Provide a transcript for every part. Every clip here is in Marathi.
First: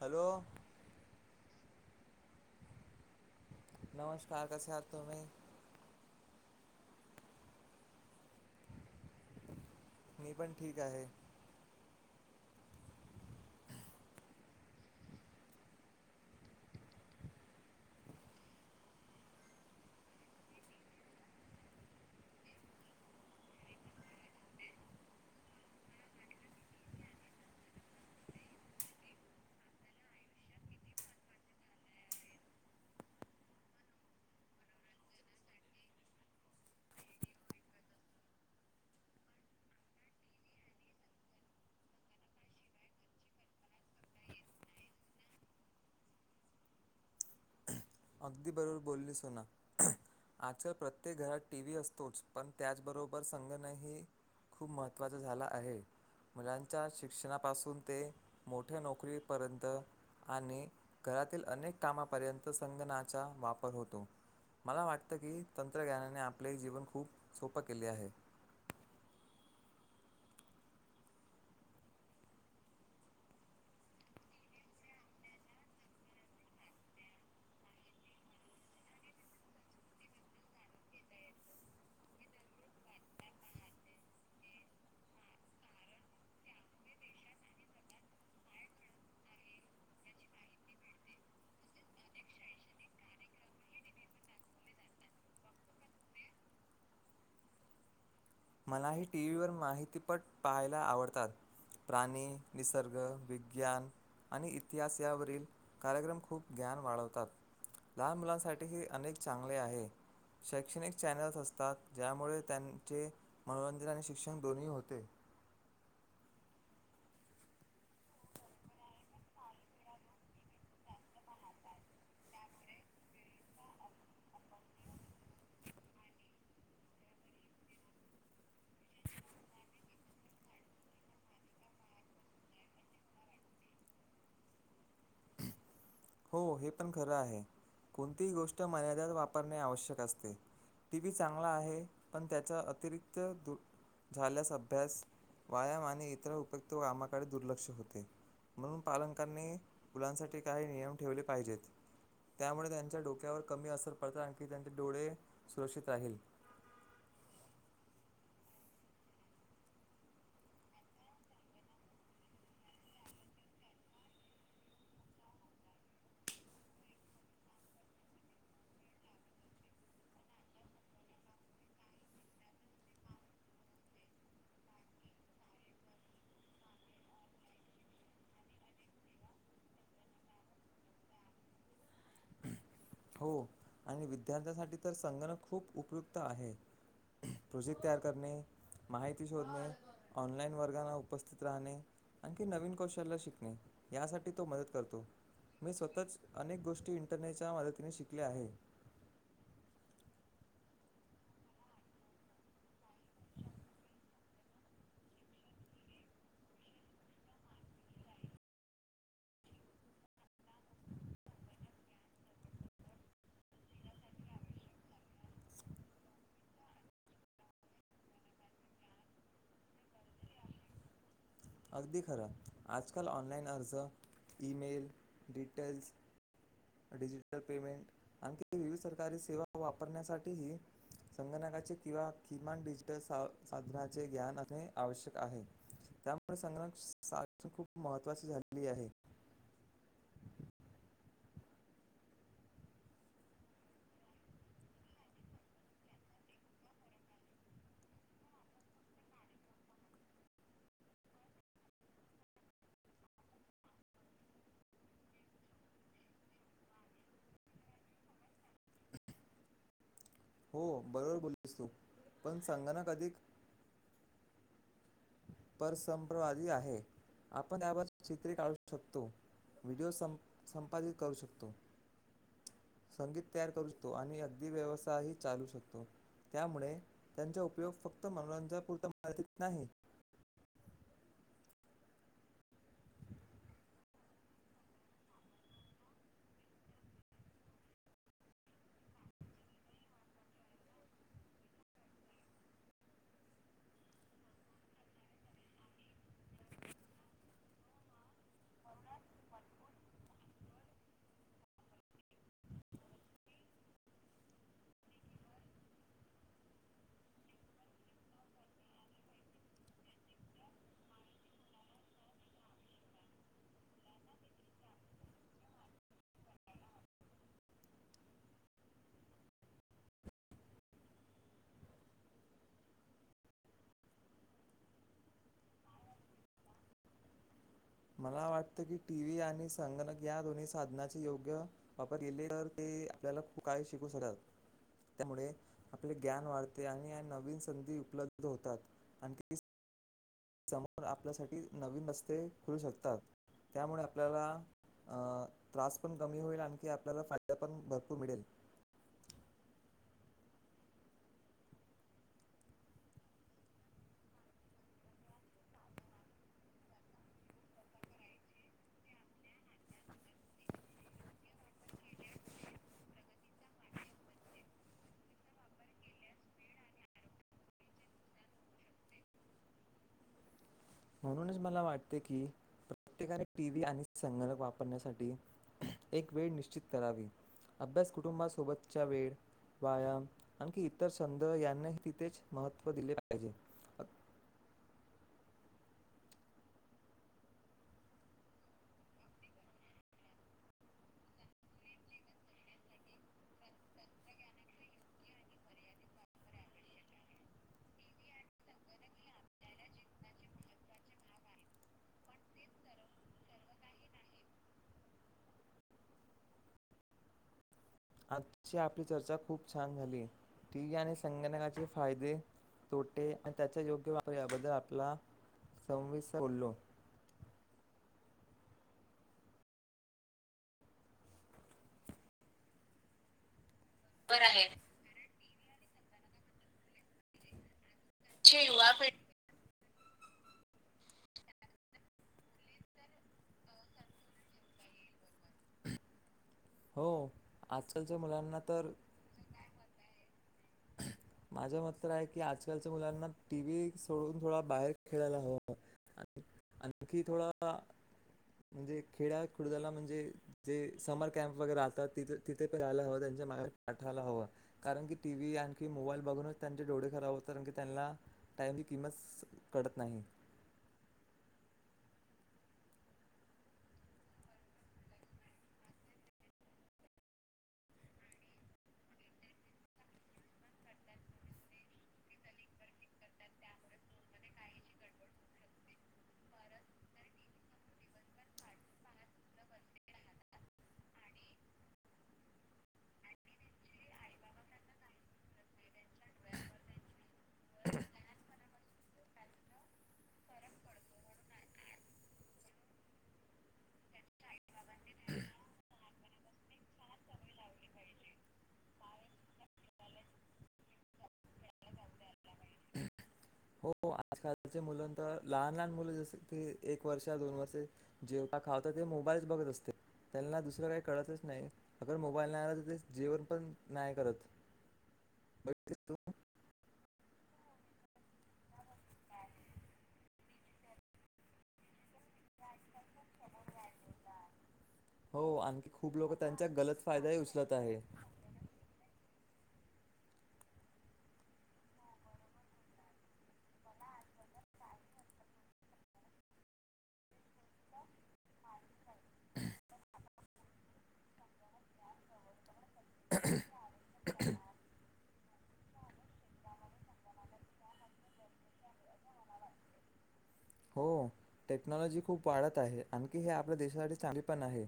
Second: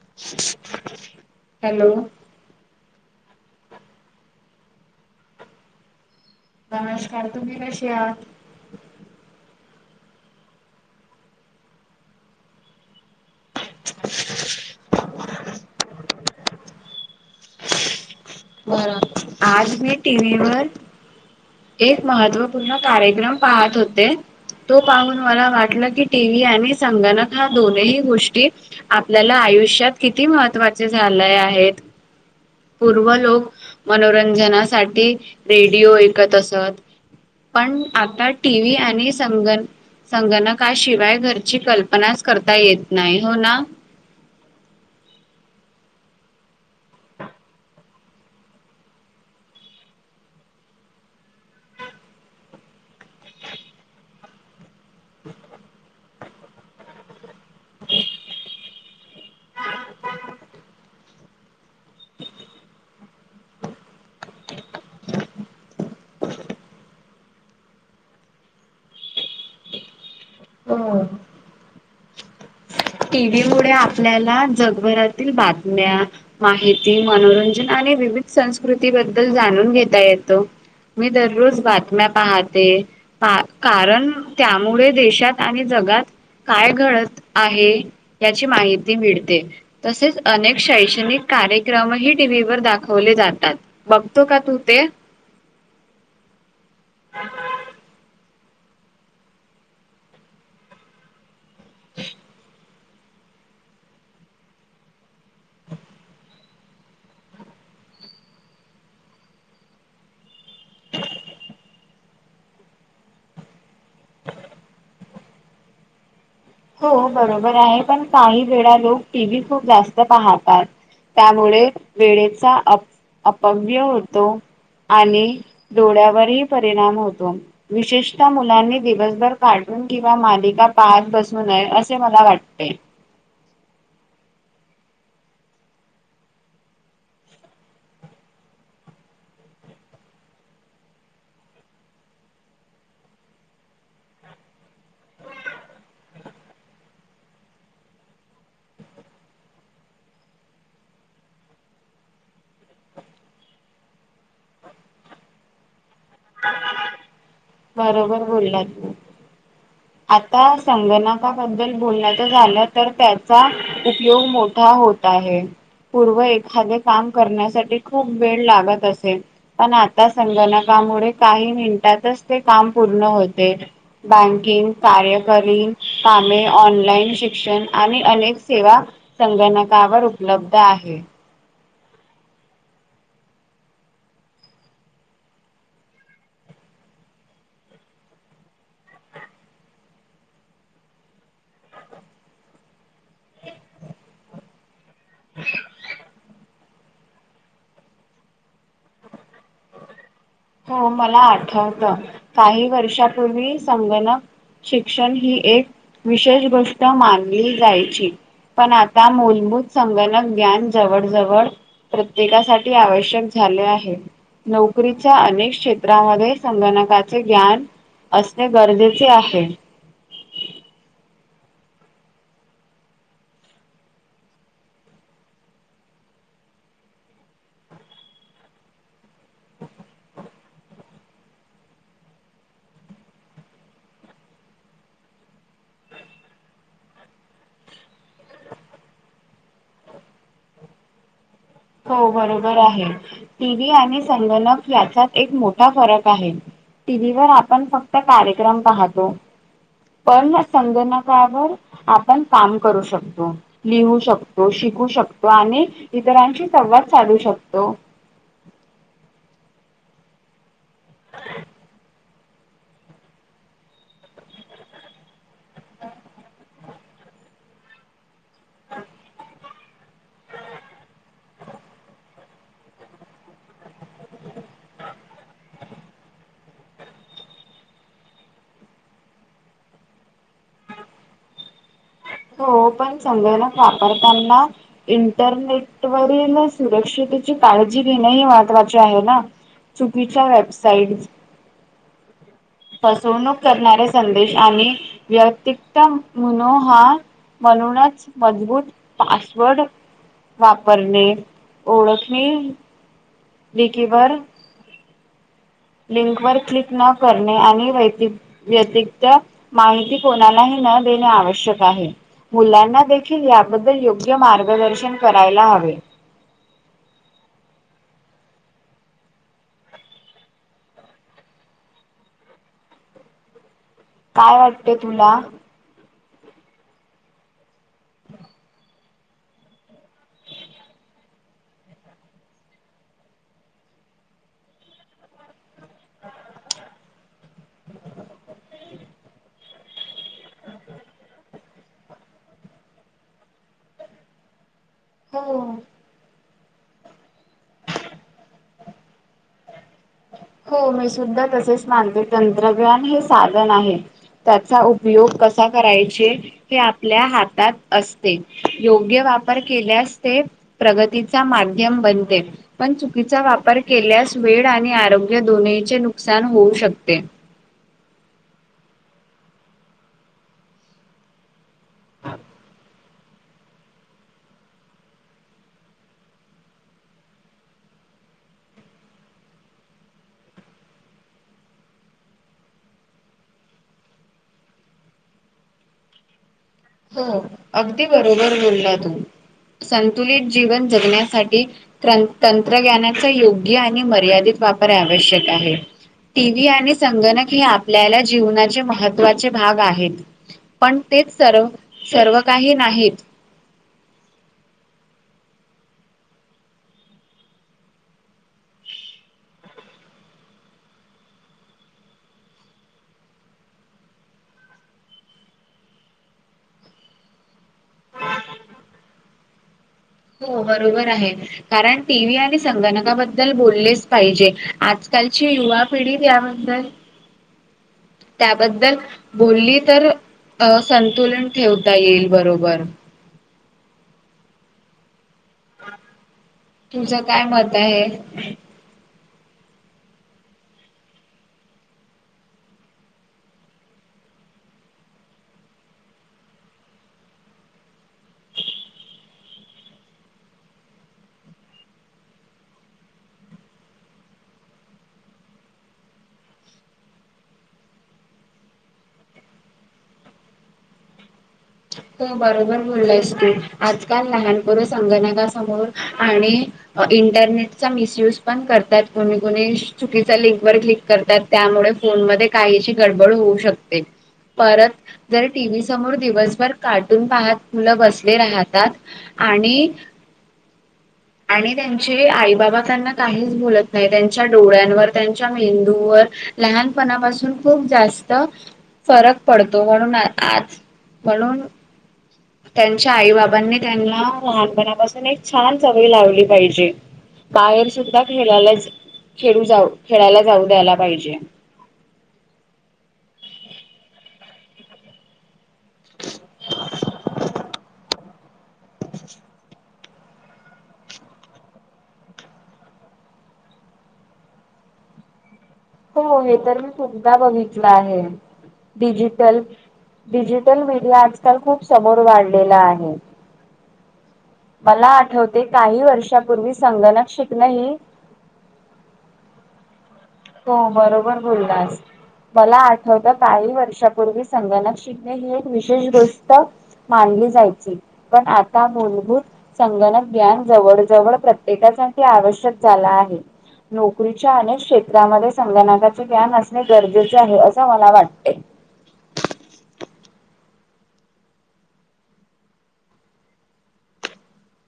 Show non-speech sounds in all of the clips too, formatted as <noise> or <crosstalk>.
हॅलो. हॅलो. नमस्कार कसे आहात तुम्ही? नमस्कार तुम्ही कशे आहात? मी पण ठीक आहे. बर आज मी टीव्हीवर एक महत्त्वपूर्ण कार्यक्रम पाहत होते. तो पाहून मला वाटलं की टीव्ही आणि संगणक हा दोनही गोष्टी आपल्याला आयुष्यात किती महत्त्वाचे झाले आहेत. पूर्व लोक मनोरंजनासाठी रेडिओ ऐकत असत. पण आता टी. व्ही. आणि संगणक. संगणकाशिवाय घरची कल्पनाच करता येत नाही हो ना. <inaudible> अगदी बरोबर बोललीस सोना. आजकाल प्रत्येक घरात टीव्ही असतोच. पण त्याचबरोबर संगणकही. खूप महत्वाचा झाला आहे. मुलांच्या शिक्षणापासून ते. मोठ्या नोकरीपर्यंत. आणि घरातील अनेक कामापर्यंत स संगणकाचा वापर होतो. मला वाटत की तंत्रज्ञानाने आपले जीवन खूप सोप केले आहे. हम. टीव्ही मुळे आपल्याला जगभरातील बातम्या. माहिती मनोरंजन आणि विविध संस्कृती बद्दल जाणून घेता येतो. मी दररोज बातम्या पाहते. पहा कारण त्यामुळे देशात आणि जगात काय घडत आहे याची माहिती मिळते. तसेच अनेक शैक्षणिक कार्यक्रम ही टीव्ही व दाख खवले जातात. बघतो का तू ते? ह ह <unintelligible> मलाही टीव्हीवर माहितीपट पाहायला आवडतात. प्राणी. निसर्ग. विग्यान. आणि इतिहास यावरील कार्यक्रम खूप ग्यान वाढवतात. लहान मुलांसाठी हे अनेक चांगले आहे. शैक्षणिक चॅनल्स असतात. ज्यामुळे त्यांनचे. मनोरंजन आणि शिक्षण दोन्ही होते हो बरोबर आहे, पण काही वेळा लोक टी व्ही खूप जास्त पाहतात. त्यामुळे वेळेचा अ अपव्य होतो. आणि डोळ्यावरही परिणाम होतो, विशेषतः मुलांनी दिवसभर काढ कम किंवा मालिका पाहत बसू नये असे मला वाटते. हो हे पण खरं आहे, कोणतीही गोष्ट मर्यादात वापरणे आवश्यक असते. टी व्ही चांगला आहे, पण त्याचा अतिरिक्त दु झाल्यास अभ्यास, व्यायाम आणि इतर उपयुक्त कामाकडे दुर्लक्ष होते. म्हणून पालकांनी मुलांसाठी काही नियम ठेवले पाहिजेत. त्यामुळे त्यांच्या डोक्यावर कमी असर पडता, आणखी त्यांचे डोळे सुरक्षित राहील. बरोबर बोललात. आता संगणकाबद्दल बोलण्याचं झालं तर त्याचा उपयोग मोठा होत आहे. पूर्व एखादे काम करण्यासाठी खूप वेळ लागत असे, पण आता संगणका मुळे काही मिनटातच ते काम पूर्ण होते, बँकिंग कार्यकरी, कामे, ऑनलाईन शिक्षण आणि अनेक सेवा संगणका कावर उपलब्ध आहे. हो, आणि विद्यार्थ्यांसाठी तर संगणक खूप उपयुक्त आहे. प्रोजेक्ट तयार करणे माहिती शोधणे, ऑनलाईन वर्गांना उपस्थित राहणे आणखी नवीन कोश ले शिकणे, यासाठी तो मदत करतो, मी स्वतःच अनेक गोष्टी इंटरनेटच्या मदत ने शिकले आहे. हो मला आठवत काही वर्षापूर्वी संगणक शिक्षण ही एक विशेष गोष्ट मानली जायची पण आता मूलभूत संगणक ग्यान जवळ जवळ प्रत्येकासाठी आवश्यक झाले आहे नोकरी अनेक क्षेत्रामध्ये संगणकाचे ग्यान असणे गरजेचे आहे अगदी खरं आजकाल ऑनलाइन अर्ज ईमेल डिटेल्स डिजिटल पेमेंट आणखी विविध सरकारी सेवा वापरण्यासाठीही संगणकाचे किंवा किमान डिजिटल साधनाचे ग्यान असणे आवश्यक आहे हम् <unintelligible> मुळेण <unintelligible> संगणक साक्ष <unintelligible> खूप महत्त्वाची झालेली आहे हो बरोबर आहे टीव्ही आणि संगणक याचात एक मोठा फरक आहे टी व्ही वर आपण फक्त कार्यक्रम पाहतो पण संगणकावर आपण काम करू शकतो लिहू शकतो श शिक <unintelligible> शकतो आणि इतरांशी संवाद साधू शकतो हो बरोबर बोललीस तू पण संगणक अधिक परसंप्रवादी आहे आपण त्यावर चित्रे काढू शकतो व्हिडिओ सं संपादित करू शकतो संगीत तयार करू शकतो आणि अगदी व्यवसायही चालू शकतो त्यामुळे त्यांचा उपयोग फक्त मनोरंजापरता मारतीत नाही हो पण संगणक वापरताना इंटरनेटवरील सुरक्षित त्याची काळजी घेणे ह महत्वाची आहे चुकीच्या वेबसाइट अ फसवणूक करणारे संदेश आणि व्यति्त मनो हा म्हणूनच मजबूत पासवर्ड वापरणे ओळखणे विकीवर लिंक वर क्लिक न करणे आणि व्यत्त माहिती कोणालाही न देण आवश्यक आहे मुलांना देखील याबद्दल योग्य मार्गदर्शन करायला हवे <inaudible> काय वाटतेय तुला मला वाटत की टीव्ही आणि संगणक या दोन्ही साधनाचे योग्य वापर केले तर ते आपल्याला काय शिकू शडत त्यामुळे आपले ज्ञान वाढते आणि नवीन संधी उपलब्ध होतात आणखी समोर आपल्यासाठी नवीन रस्ते खुलू शकतात त्यामुळे आपल्याला अ हो त्रास पण कमी होईल आणि की आपल्याला फायदा पण भरपूर मिळेल हो मी सुद्धा तसेच मानते तंत्रज्ञान हे साधन आहे त्याचा उपयोग कसा करायचे हे आपल्या हातात असते योग्य पर केल्यास ते प्रगतीचा माध्यम बनते पण चुकीचा वापर केल्यास वेळ आणि आरोग्य दोन्हीचे नुकसान होऊ शकते म्हणूनच मला वाटते की प्रत्येकाने टी व्ही आणि संगणक वापरण्यासाठी एक वेळ निश्चित करावी अभ्यास कुटुंबासोबतच्या वेळ व्यायाम आणखी इतर छंद यांनाही तिथेच महत्व दिले पाहिजे <inaudible> हो अगदी बरोबर बोलला तू संतुलित जीवन जगण्यासाठी तंत्रज्ञानाच योग्य आणि मर्यादित वापर आवश्यक आहे टी व्ही आणि संगणक हे आपल्याला जीवनाचे महत्त्वाचे भाग आहेत पण तेच सर्व सर्व काही नाहीत आजची आपली चर्चा खूप छान झाली, टी व्ही आणि संगणकाचे फायदे तोटे आणि त्याच्या योग्य वापर याबद्दल आपला संविस बोलो. हो बरोबर आहे. कारण टी. व्ही. आणि संगणकाबद्दल बोलले पाहिजे आजकालची युवा पिढी त्याबद्दल. त्याबद्दल बोलली तर अ संतुलन ठेवता येईल बरोबर. तुझं हो. काय मत आहे? आजकालच्या मुलांना तर माझं मत तर आहे की. आजकालच्या मुलांना टीव्ही सोडून थोडा बाहेर खेळायला हवा. आणखी थोडा. म्हणजे खेड्या खुडदला म्हणजे. जे समर कॅम्प वगैरे राहतात. तिथ तिथे प राहायला ह. पाठवायला हवं. कारण की टीव्ही आणखी मोबाईल बघूनच त्यांचे डोळे खराब होतते कारण की त्यांना. टाइमची किंमत कळत नाही. ह <unintelligible> हो बरोबर बोललायस तू आजकाल लहानपणी संगणका समोर आणि. इंटरनेटचा मिसुज करतात. कुणी-कुणी चुकीच्या लिंकवर क्लिक करत्यात त्या. एवढ फोन मध्ये. काहीशी गडबड होऊ शकते. परत जर टीव्ही समोर दिवसभर. भर कार्टून पाह मुलं बसले राहतात. आणि आणि त्यांचे आई-बाबा त्यांना काहीच बोलत नाही. त्यांच्या डोळ्यांवर. त्यांच्या मेंदूवर. लहानपणापासून खूप जास्त फरक पडतो. म्हणून आज म्हणून त्यांच्या आई-बाबांनी त्यांना लहानपणापासून एक छान सवय लावली पाहिजे. बाहेर सुद्धा खेळाला खेळू जाऊ खेळायला जाऊ द्यायला पाहिजे. मुल तर. लहान-लहान मुलं जस की एक वर्ष. दोन वर्षे. जेवताना हातात ते मोबाईल. बघत असते. त्यांना दुसरं काही कळतच नाही, अगर मोबाईल नाही आला तर, ते जेवण पण नाही करत. बघितलीस तू हो, हे तर मी खुपदा बघितलं आहे. डिजिटल डिजिटल मीडिया आजकाल खूप समोर वाढलेला आहे. मला हो आठवते, आणखी काही खूप लोक त्यांचा वर्षापूर्वी गलत संगणक फायदाही शिकणं उचलत ही आहे हो बरोबर बोललास. मला आठवत, काही वर्षापूर्वी संगणक शिकणे ही एक विशेष गोष्ट मान ली जायची. मूलभूत संगणक ग्यान जवळ जवळ प्रत्येकासाठी आवश्यक झालं आहे. नोकरीच्या अनेक क्षे त्रामध्ये संगनकाचे ज्ञान असणे गरजेचे आहे, असं मला वाटते. <inaudible> हो टेक्नॉलॉजी खूप वाढत आहे. आणखी हे आपल्या देशासाठी चांगली पण आहे.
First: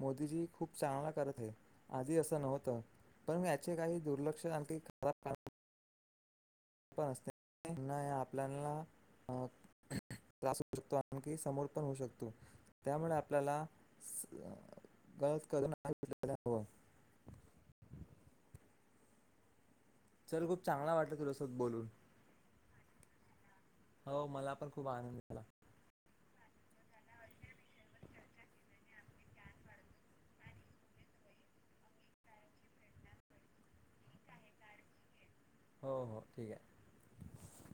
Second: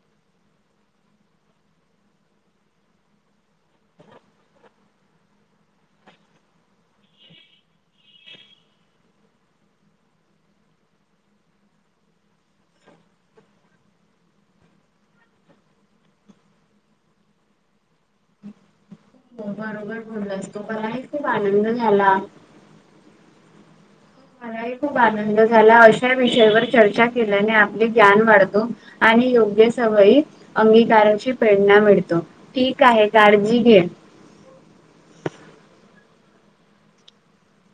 मोदीजी खूप चांगला करत आहेत. आधी असं नव्हतं. पण म याचे काही दुर्लक्ष आणखी खराब काम पण असतय ना, आपल्यानला अ त्रास होऊ शकतो, आणखी समोर पण होऊ शकतो, त्यामुळे आपल्याला गलत करून <unintelligible> <inaudible> हो बरोबर चल बोललास तु, खूप चांगला मलाही वाटलं खूप तुझ्यासोबत आनंद बोलून झाला. मलाही खूप आनंद झाला, अशा विषयावर चर्चा केल्याने आपले ज्ञान वाढतो आणि योग्य सवयी अंगीकाराची प्रेरणा मिळतो. ठीक आहे काळजी घे. हो हो ठीक हाय.